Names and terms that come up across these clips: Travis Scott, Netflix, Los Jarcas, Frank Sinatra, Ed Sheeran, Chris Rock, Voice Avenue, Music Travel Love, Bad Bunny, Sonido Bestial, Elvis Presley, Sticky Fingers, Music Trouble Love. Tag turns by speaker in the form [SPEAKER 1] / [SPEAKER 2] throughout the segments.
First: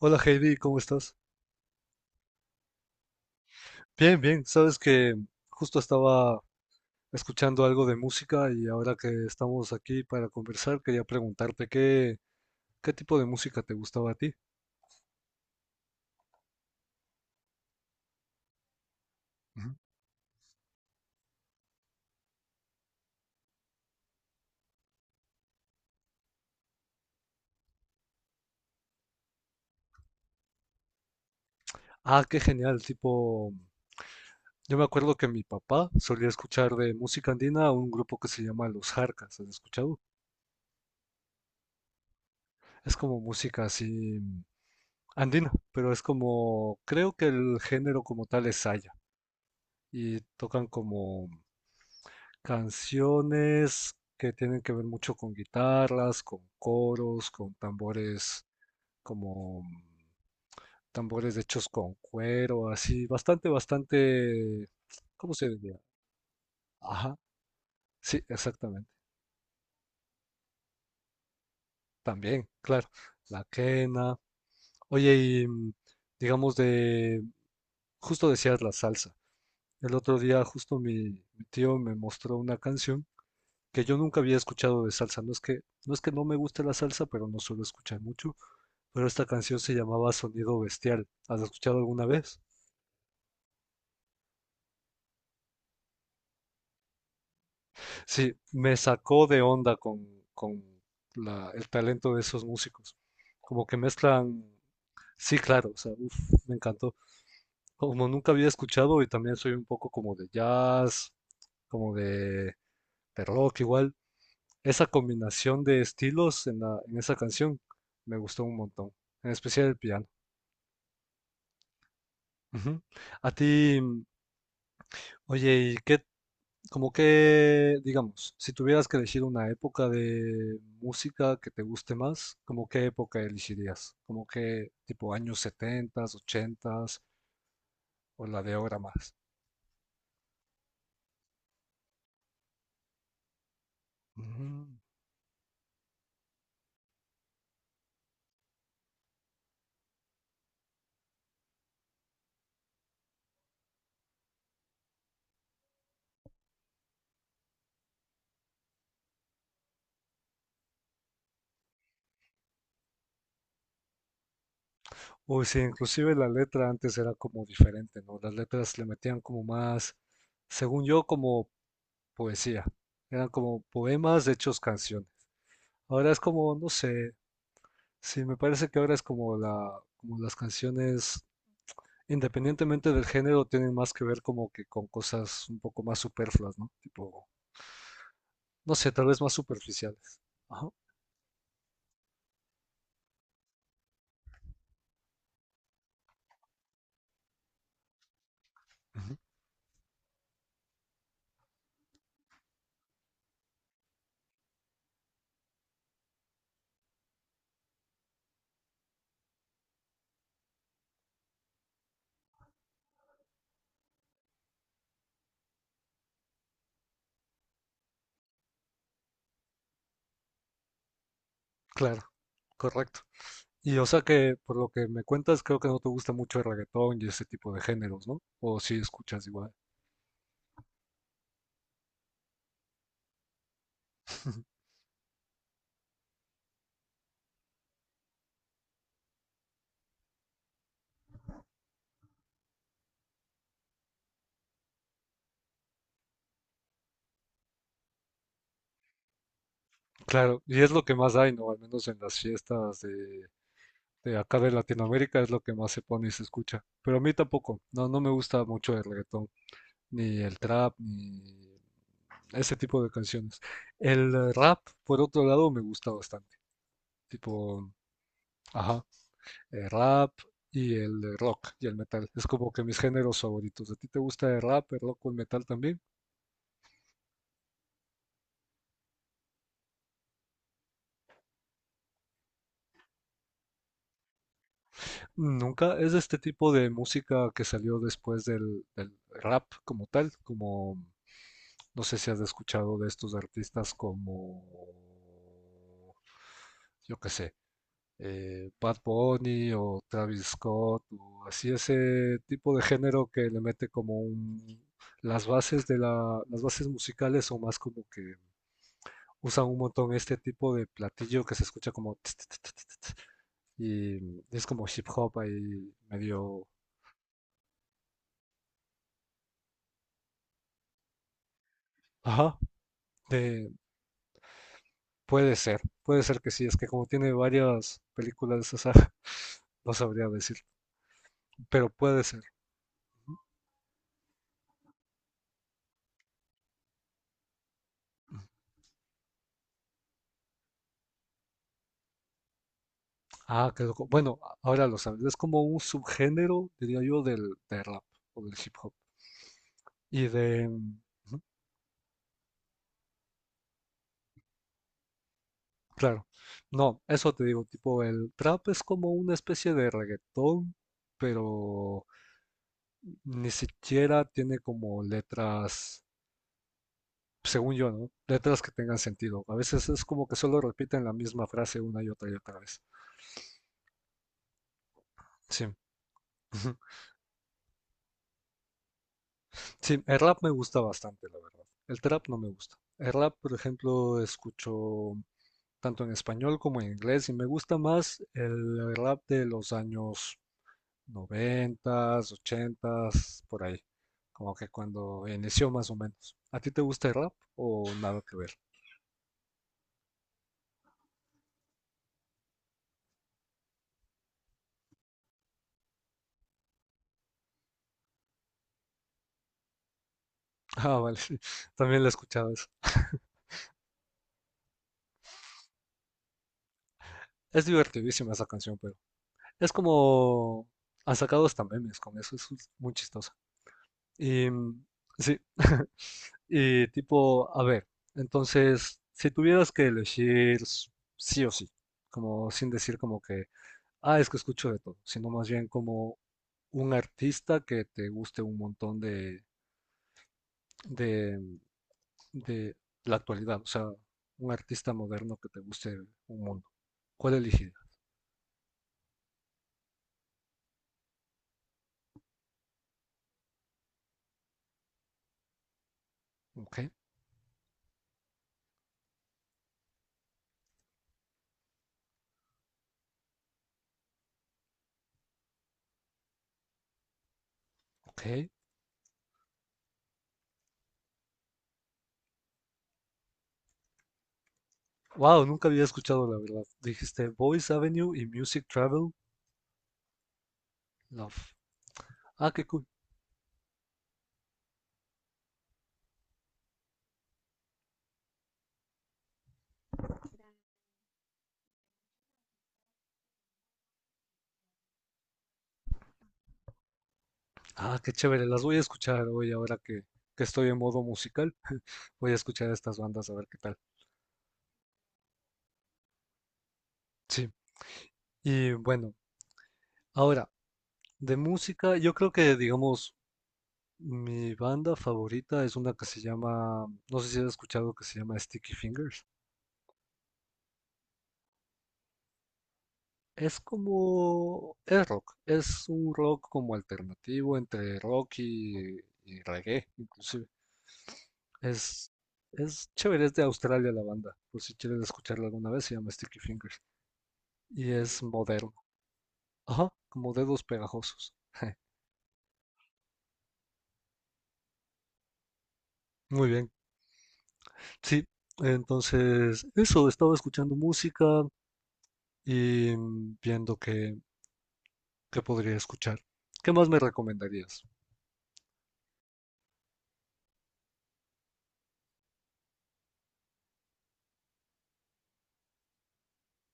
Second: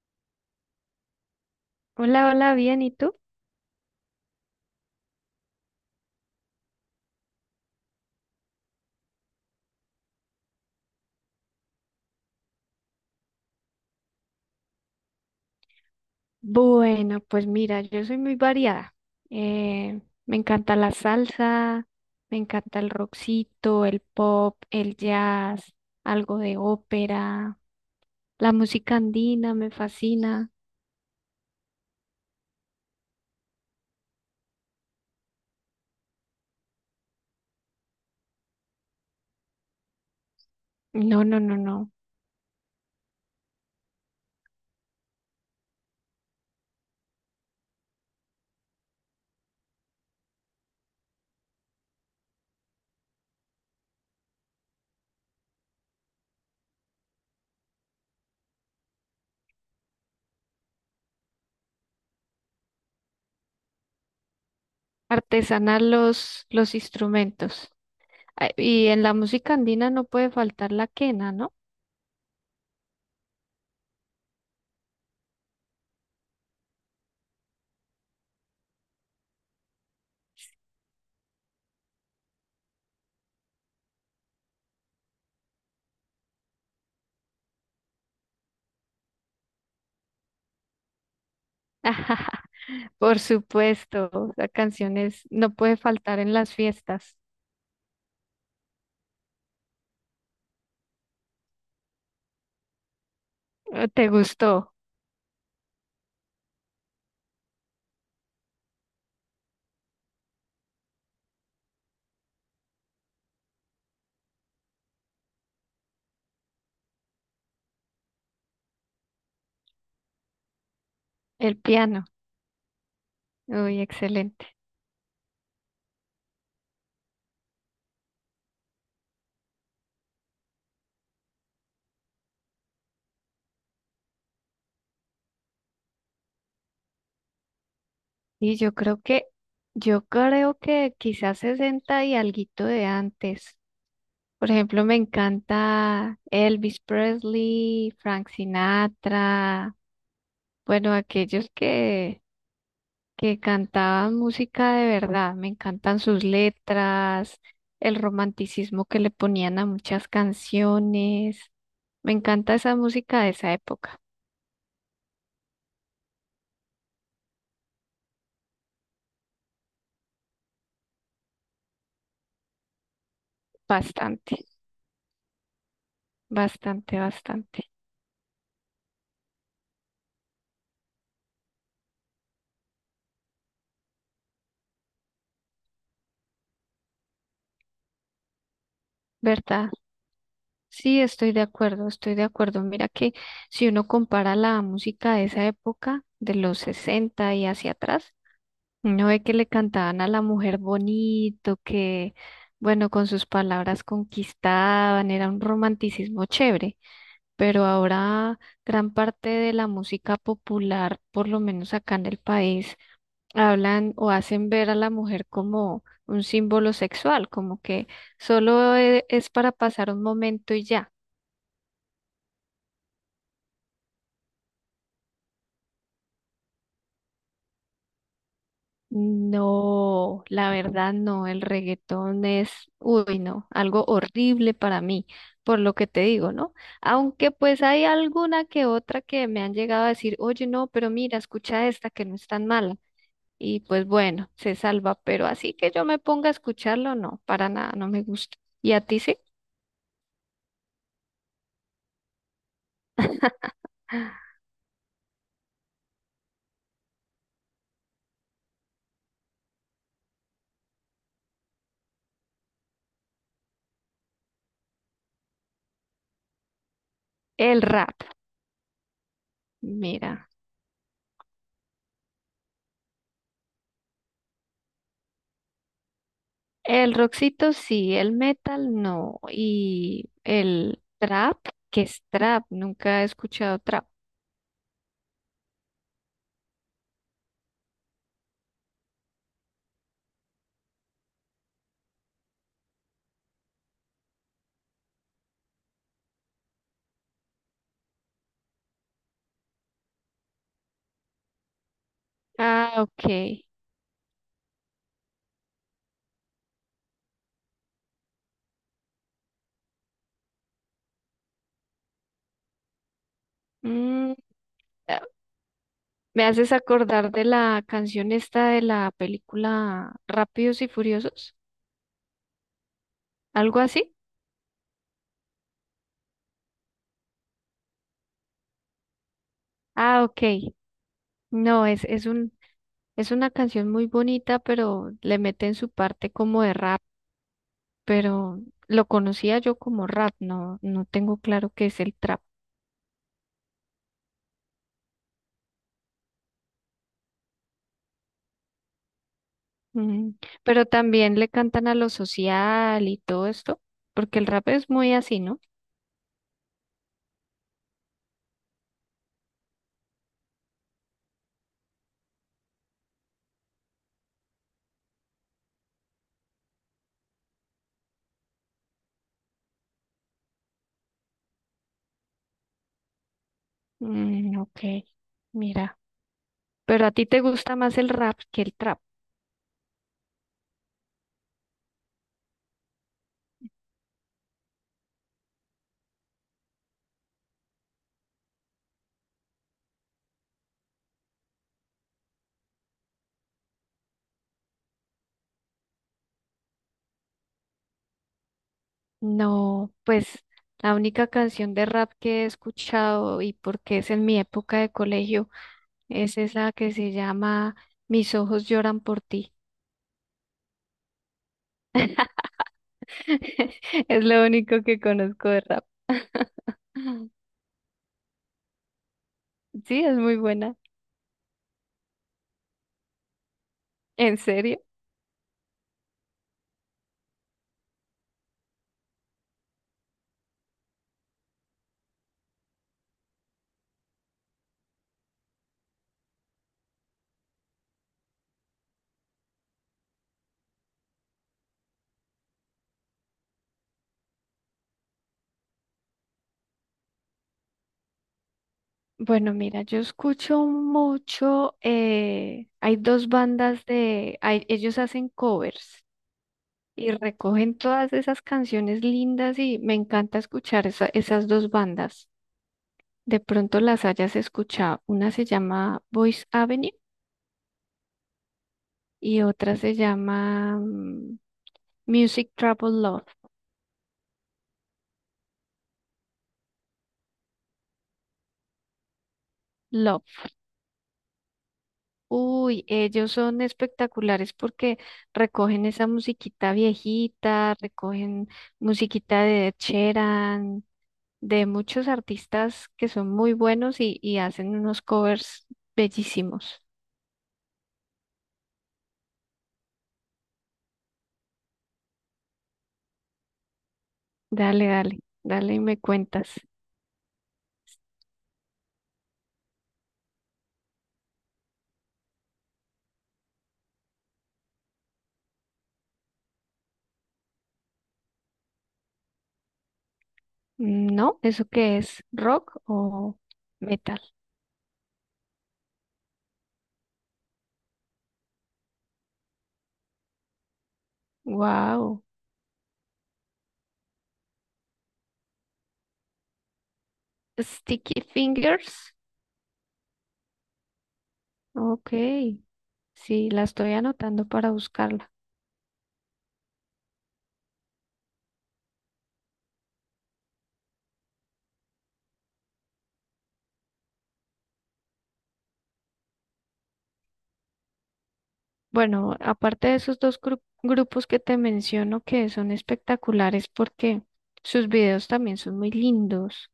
[SPEAKER 1] Hola Heidi, ¿cómo estás?
[SPEAKER 2] Hola, hola, bien, ¿y tú?
[SPEAKER 1] Bien, bien. Sabes que justo estaba escuchando algo de música y ahora que estamos aquí para conversar, quería preguntarte qué tipo de música te gustaba a ti.
[SPEAKER 2] Bueno, pues mira, yo soy muy variada.
[SPEAKER 1] Ujú.
[SPEAKER 2] Me encanta la salsa, me encanta el rockcito, el pop, el jazz, algo de ópera, la música andina me fascina.
[SPEAKER 1] Ah, qué genial. Tipo, yo me acuerdo que mi papá solía escuchar de música andina a un grupo que se llama Los Jarcas. ¿Has escuchado?
[SPEAKER 2] No, no, no, no.
[SPEAKER 1] Es como música así andina, pero es como, creo que el género como tal es saya y tocan como canciones que tienen que ver mucho con guitarras, con coros, con tambores como tambores hechos con cuero, así, bastante, bastante, ¿cómo se diría?
[SPEAKER 2] Artesanal los
[SPEAKER 1] Ajá,
[SPEAKER 2] instrumentos.
[SPEAKER 1] sí,
[SPEAKER 2] Ah, y
[SPEAKER 1] exactamente.
[SPEAKER 2] en la música andina no puede faltar la quena, ¿no?
[SPEAKER 1] También, claro, la quena. Oye, y digamos de, justo decías la salsa. El otro día justo mi tío me mostró una canción que yo nunca había escuchado de salsa. No es que no me guste la salsa, pero no suelo escuchar mucho. Pero esta canción se llamaba Sonido Bestial. ¿Has escuchado alguna vez?
[SPEAKER 2] Por supuesto, la canción es, no puede faltar en las fiestas.
[SPEAKER 1] Sí, me sacó de onda con el talento de esos músicos. Como que
[SPEAKER 2] ¿Te
[SPEAKER 1] mezclan.
[SPEAKER 2] gustó
[SPEAKER 1] Sí, claro, o sea, uf, me encantó. Como nunca había escuchado y también soy un poco como de jazz, como de, de rock igual. Esa combinación de estilos en en esa canción me gustó un montón, en especial el piano.
[SPEAKER 2] el piano?
[SPEAKER 1] Ujú. A ti,
[SPEAKER 2] Uy, excelente.
[SPEAKER 1] oye, ¿y qué, como que, digamos, si tuvieras que elegir una época de música que te guste más, como qué época elegirías? ¿Como que tipo años 70, 80 o la de
[SPEAKER 2] Y
[SPEAKER 1] ahora más?
[SPEAKER 2] yo creo que quizás 60 y alguito de antes.
[SPEAKER 1] Ujú.
[SPEAKER 2] Por ejemplo, me encanta Elvis Presley, Frank Sinatra, bueno, aquellos que cantaban música de verdad. Me encantan sus letras, el romanticismo que le ponían a muchas canciones. Me encanta esa música de esa época.
[SPEAKER 1] Uy, sí, inclusive la letra antes era como diferente, ¿no? Las letras le metían como más, según yo, como poesía. Eran como poemas
[SPEAKER 2] Bastante,
[SPEAKER 1] hechos canción. Ahora es como, no
[SPEAKER 2] bastante,
[SPEAKER 1] sé,
[SPEAKER 2] bastante.
[SPEAKER 1] sí, me parece que ahora es como como las canciones, independientemente del género, tienen más que ver como que con cosas un poco más superfluas, ¿no? Tipo, no sé, tal vez más
[SPEAKER 2] ¿Verdad?
[SPEAKER 1] superficiales. Ajá.
[SPEAKER 2] Sí, estoy de acuerdo, estoy de acuerdo. Mira que si uno compara la música de esa época, de los 60 y hacia atrás, uno
[SPEAKER 1] Ujú.
[SPEAKER 2] ve que le cantaban a la mujer bonito, que, bueno, con sus palabras conquistaban, era un romanticismo chévere, pero ahora gran parte de la música popular, por lo menos acá en el país, hablan o hacen ver a la mujer como un símbolo sexual, como que solo es para pasar un momento y ya.
[SPEAKER 1] Claro, correcto. Y o sea que por lo que me cuentas, creo que no te gusta mucho el reggaetón y ese tipo de géneros, ¿no? O si escuchas igual.
[SPEAKER 2] No, la verdad no, el reggaetón es, uy, no, algo horrible para mí, por lo que te digo, ¿no? Aunque pues hay alguna que otra que me han llegado a decir, oye, no, pero mira, escucha esta que no es tan mala. Y pues bueno, se salva, pero así que yo me ponga a escucharlo, no, para nada, no me gusta. ¿Y a ti sí?
[SPEAKER 1] Claro, y es lo que más hay, ¿no? Al menos en las fiestas de acá de Latinoamérica es lo que más se pone y se escucha. Pero a mí tampoco, no, no me gusta mucho el reggaetón, ni el trap, ni ese tipo de canciones. El rap, por otro lado, me gusta bastante.
[SPEAKER 2] El
[SPEAKER 1] Tipo,
[SPEAKER 2] rap,
[SPEAKER 1] ajá, el rap
[SPEAKER 2] mira,
[SPEAKER 1] y el rock y el metal. Es como que mis géneros favoritos. ¿A ti te gusta el rap, el rock o el metal también?
[SPEAKER 2] el rockcito sí, el metal no, y el trap, ¿qué es trap? Nunca he escuchado trap.
[SPEAKER 1] Nunca. Es este tipo de música que salió después del rap como tal, como... No sé si has escuchado de estos artistas como, yo qué sé, Bad Bunny o Travis Scott, o así ese tipo de
[SPEAKER 2] Ah,
[SPEAKER 1] género que le
[SPEAKER 2] ok.
[SPEAKER 1] mete como un, las bases de las bases musicales son más como que usan un montón este tipo de platillo que se escucha como tss, tss, tss, tss, tss, y
[SPEAKER 2] Mm,
[SPEAKER 1] es como hip
[SPEAKER 2] ah,
[SPEAKER 1] hop ahí
[SPEAKER 2] Me
[SPEAKER 1] medio,
[SPEAKER 2] haces acordar de la canción esta de la película Rápidos y Furiosos,
[SPEAKER 1] ajá, de-
[SPEAKER 2] algo así.
[SPEAKER 1] puede ser que sí, es que como tiene varias películas, o sea, no
[SPEAKER 2] Ah,
[SPEAKER 1] sabría
[SPEAKER 2] ok.
[SPEAKER 1] decir,
[SPEAKER 2] No,
[SPEAKER 1] pero puede
[SPEAKER 2] es
[SPEAKER 1] ser.
[SPEAKER 2] un, es una canción muy bonita, pero le meten su parte como de rap, pero lo conocía yo como rap, no, no tengo claro qué es el trap.
[SPEAKER 1] Ah, qué loco. Bueno, ahora lo sabes. Es como un subgénero, diría yo, del rap o del hip hop. Y
[SPEAKER 2] Mm,
[SPEAKER 1] de,
[SPEAKER 2] pero también le cantan a lo social y todo esto, porque el rap es muy así, ¿no?
[SPEAKER 1] claro, no, eso te digo, tipo, el trap es como una especie de reggaetón, pero ni siquiera tiene como letras, según yo, ¿no? Letras que tengan sentido. A veces es como que solo repiten la misma frase una y otra vez.
[SPEAKER 2] Mm, ok,
[SPEAKER 1] Sí.
[SPEAKER 2] mira.
[SPEAKER 1] Ujú.
[SPEAKER 2] Pero a ti te gusta más el rap que el trap.
[SPEAKER 1] Sí, el rap me gusta bastante, la verdad. El trap no me gusta. El rap, por ejemplo, escucho tanto en español como en inglés, y me gusta más el rap de los años noventas, ochentas, por ahí, como que cuando inició más o menos. ¿A ti te gusta el rap o nada que ver?
[SPEAKER 2] No, pues la única canción de rap que he escuchado y porque es en mi época de colegio es esa que se llama Mis ojos lloran por ti.
[SPEAKER 1] Ah, vale, sí, también la escuchaba esa.
[SPEAKER 2] Es lo único que conozco de rap.
[SPEAKER 1] Es divertidísima esa canción, pero es
[SPEAKER 2] Sí, es muy
[SPEAKER 1] como
[SPEAKER 2] buena.
[SPEAKER 1] han sacado hasta memes con eso, es muy chistosa.
[SPEAKER 2] ¿En
[SPEAKER 1] Y
[SPEAKER 2] serio?
[SPEAKER 1] sí, y tipo, a ver, entonces, si tuvieras que elegir sí o sí, como sin decir como que ah, es que escucho de todo, sino más bien como un artista que te guste un montón de, de la actualidad, o sea, un artista moderno que te guste un mundo. ¿Cuál elegiría?
[SPEAKER 2] Bueno, mira, yo escucho mucho, hay dos bandas de, ellos hacen covers.
[SPEAKER 1] Ok,
[SPEAKER 2] Y recogen todas esas canciones lindas y me encanta escuchar esas dos bandas. De pronto las hayas escuchado. Una se llama Voice Avenue
[SPEAKER 1] ok.
[SPEAKER 2] y otra se llama Music Trouble Love.
[SPEAKER 1] Wow, nunca había escuchado la verdad. Dijiste Voice Avenue y Music Travel
[SPEAKER 2] Love.
[SPEAKER 1] Love. Ah, qué
[SPEAKER 2] Uy,
[SPEAKER 1] cool.
[SPEAKER 2] ellos son espectaculares porque recogen esa musiquita viejita, recogen musiquita de Ed Sheeran, de muchos artistas que son muy buenos y hacen unos covers bellísimos.
[SPEAKER 1] Ah, qué chévere. Las voy a escuchar hoy ahora que estoy en modo musical. Voy a escuchar estas bandas a ver qué tal.
[SPEAKER 2] Dale, dale, dale y me cuentas.
[SPEAKER 1] Sí. Y bueno, ahora, de música, yo creo que digamos mi banda favorita es una que se llama, no sé si has escuchado, que se llama Sticky Fingers.
[SPEAKER 2] Mm, no, ¿eso qué es? ¿Rock o
[SPEAKER 1] Es
[SPEAKER 2] metal?
[SPEAKER 1] como, es rock, es un rock como alternativo entre rock y reggae, inclusive. Es,
[SPEAKER 2] Wow.
[SPEAKER 1] es chévere, es de Australia la banda, por si quieres escucharla alguna vez, se llama Sticky Fingers. Y
[SPEAKER 2] Sticky
[SPEAKER 1] es moderno,
[SPEAKER 2] Fingers.
[SPEAKER 1] ajá, como dedos pegajosos.
[SPEAKER 2] Ok, sí, la estoy anotando para buscarla.
[SPEAKER 1] Muy bien, sí, entonces eso, estaba escuchando música y viendo que podría escuchar. ¿Qué más me recomendarías?
[SPEAKER 2] Bueno, aparte de esos dos grupos que te menciono que son espectaculares porque sus videos también son muy lindos.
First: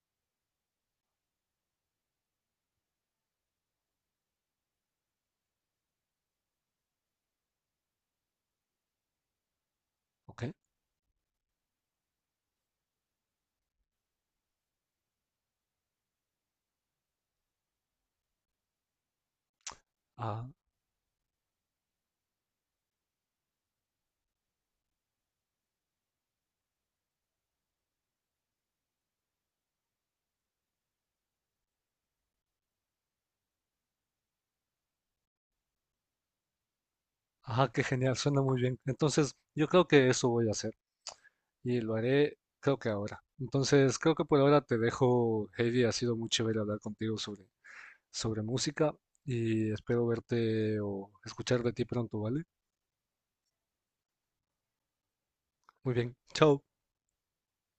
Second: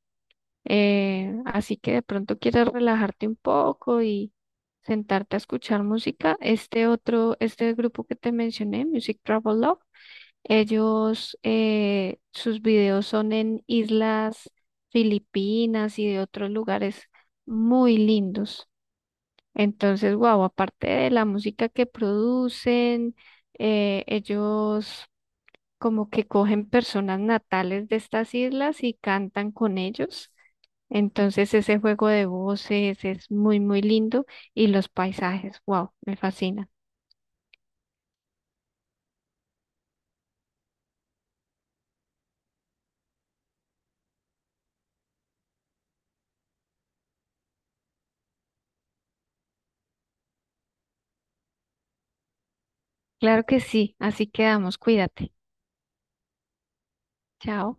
[SPEAKER 2] Así que de pronto quieres relajarte un poco y sentarte a escuchar música. Este otro, este grupo que te mencioné, Music Travel Love.
[SPEAKER 1] Ok.
[SPEAKER 2] Ellos, sus videos son en islas Filipinas y de otros lugares muy lindos. Entonces, wow,
[SPEAKER 1] Ah,
[SPEAKER 2] aparte de la música que producen, ellos como que cogen personas natales de estas islas y cantan con ellos. Entonces, ese juego de voces es muy, muy lindo y los paisajes, wow, me fascina.
[SPEAKER 1] ajá, qué genial, suena muy bien. Entonces, yo creo que eso voy a hacer y lo haré, creo que ahora. Entonces, creo que por ahora te dejo, Heidi. Ha sido muy chévere hablar contigo sobre, sobre música y espero verte o escuchar de ti pronto, ¿vale?
[SPEAKER 2] Claro que sí, así quedamos, cuídate.
[SPEAKER 1] Muy bien, chao.
[SPEAKER 2] Chao.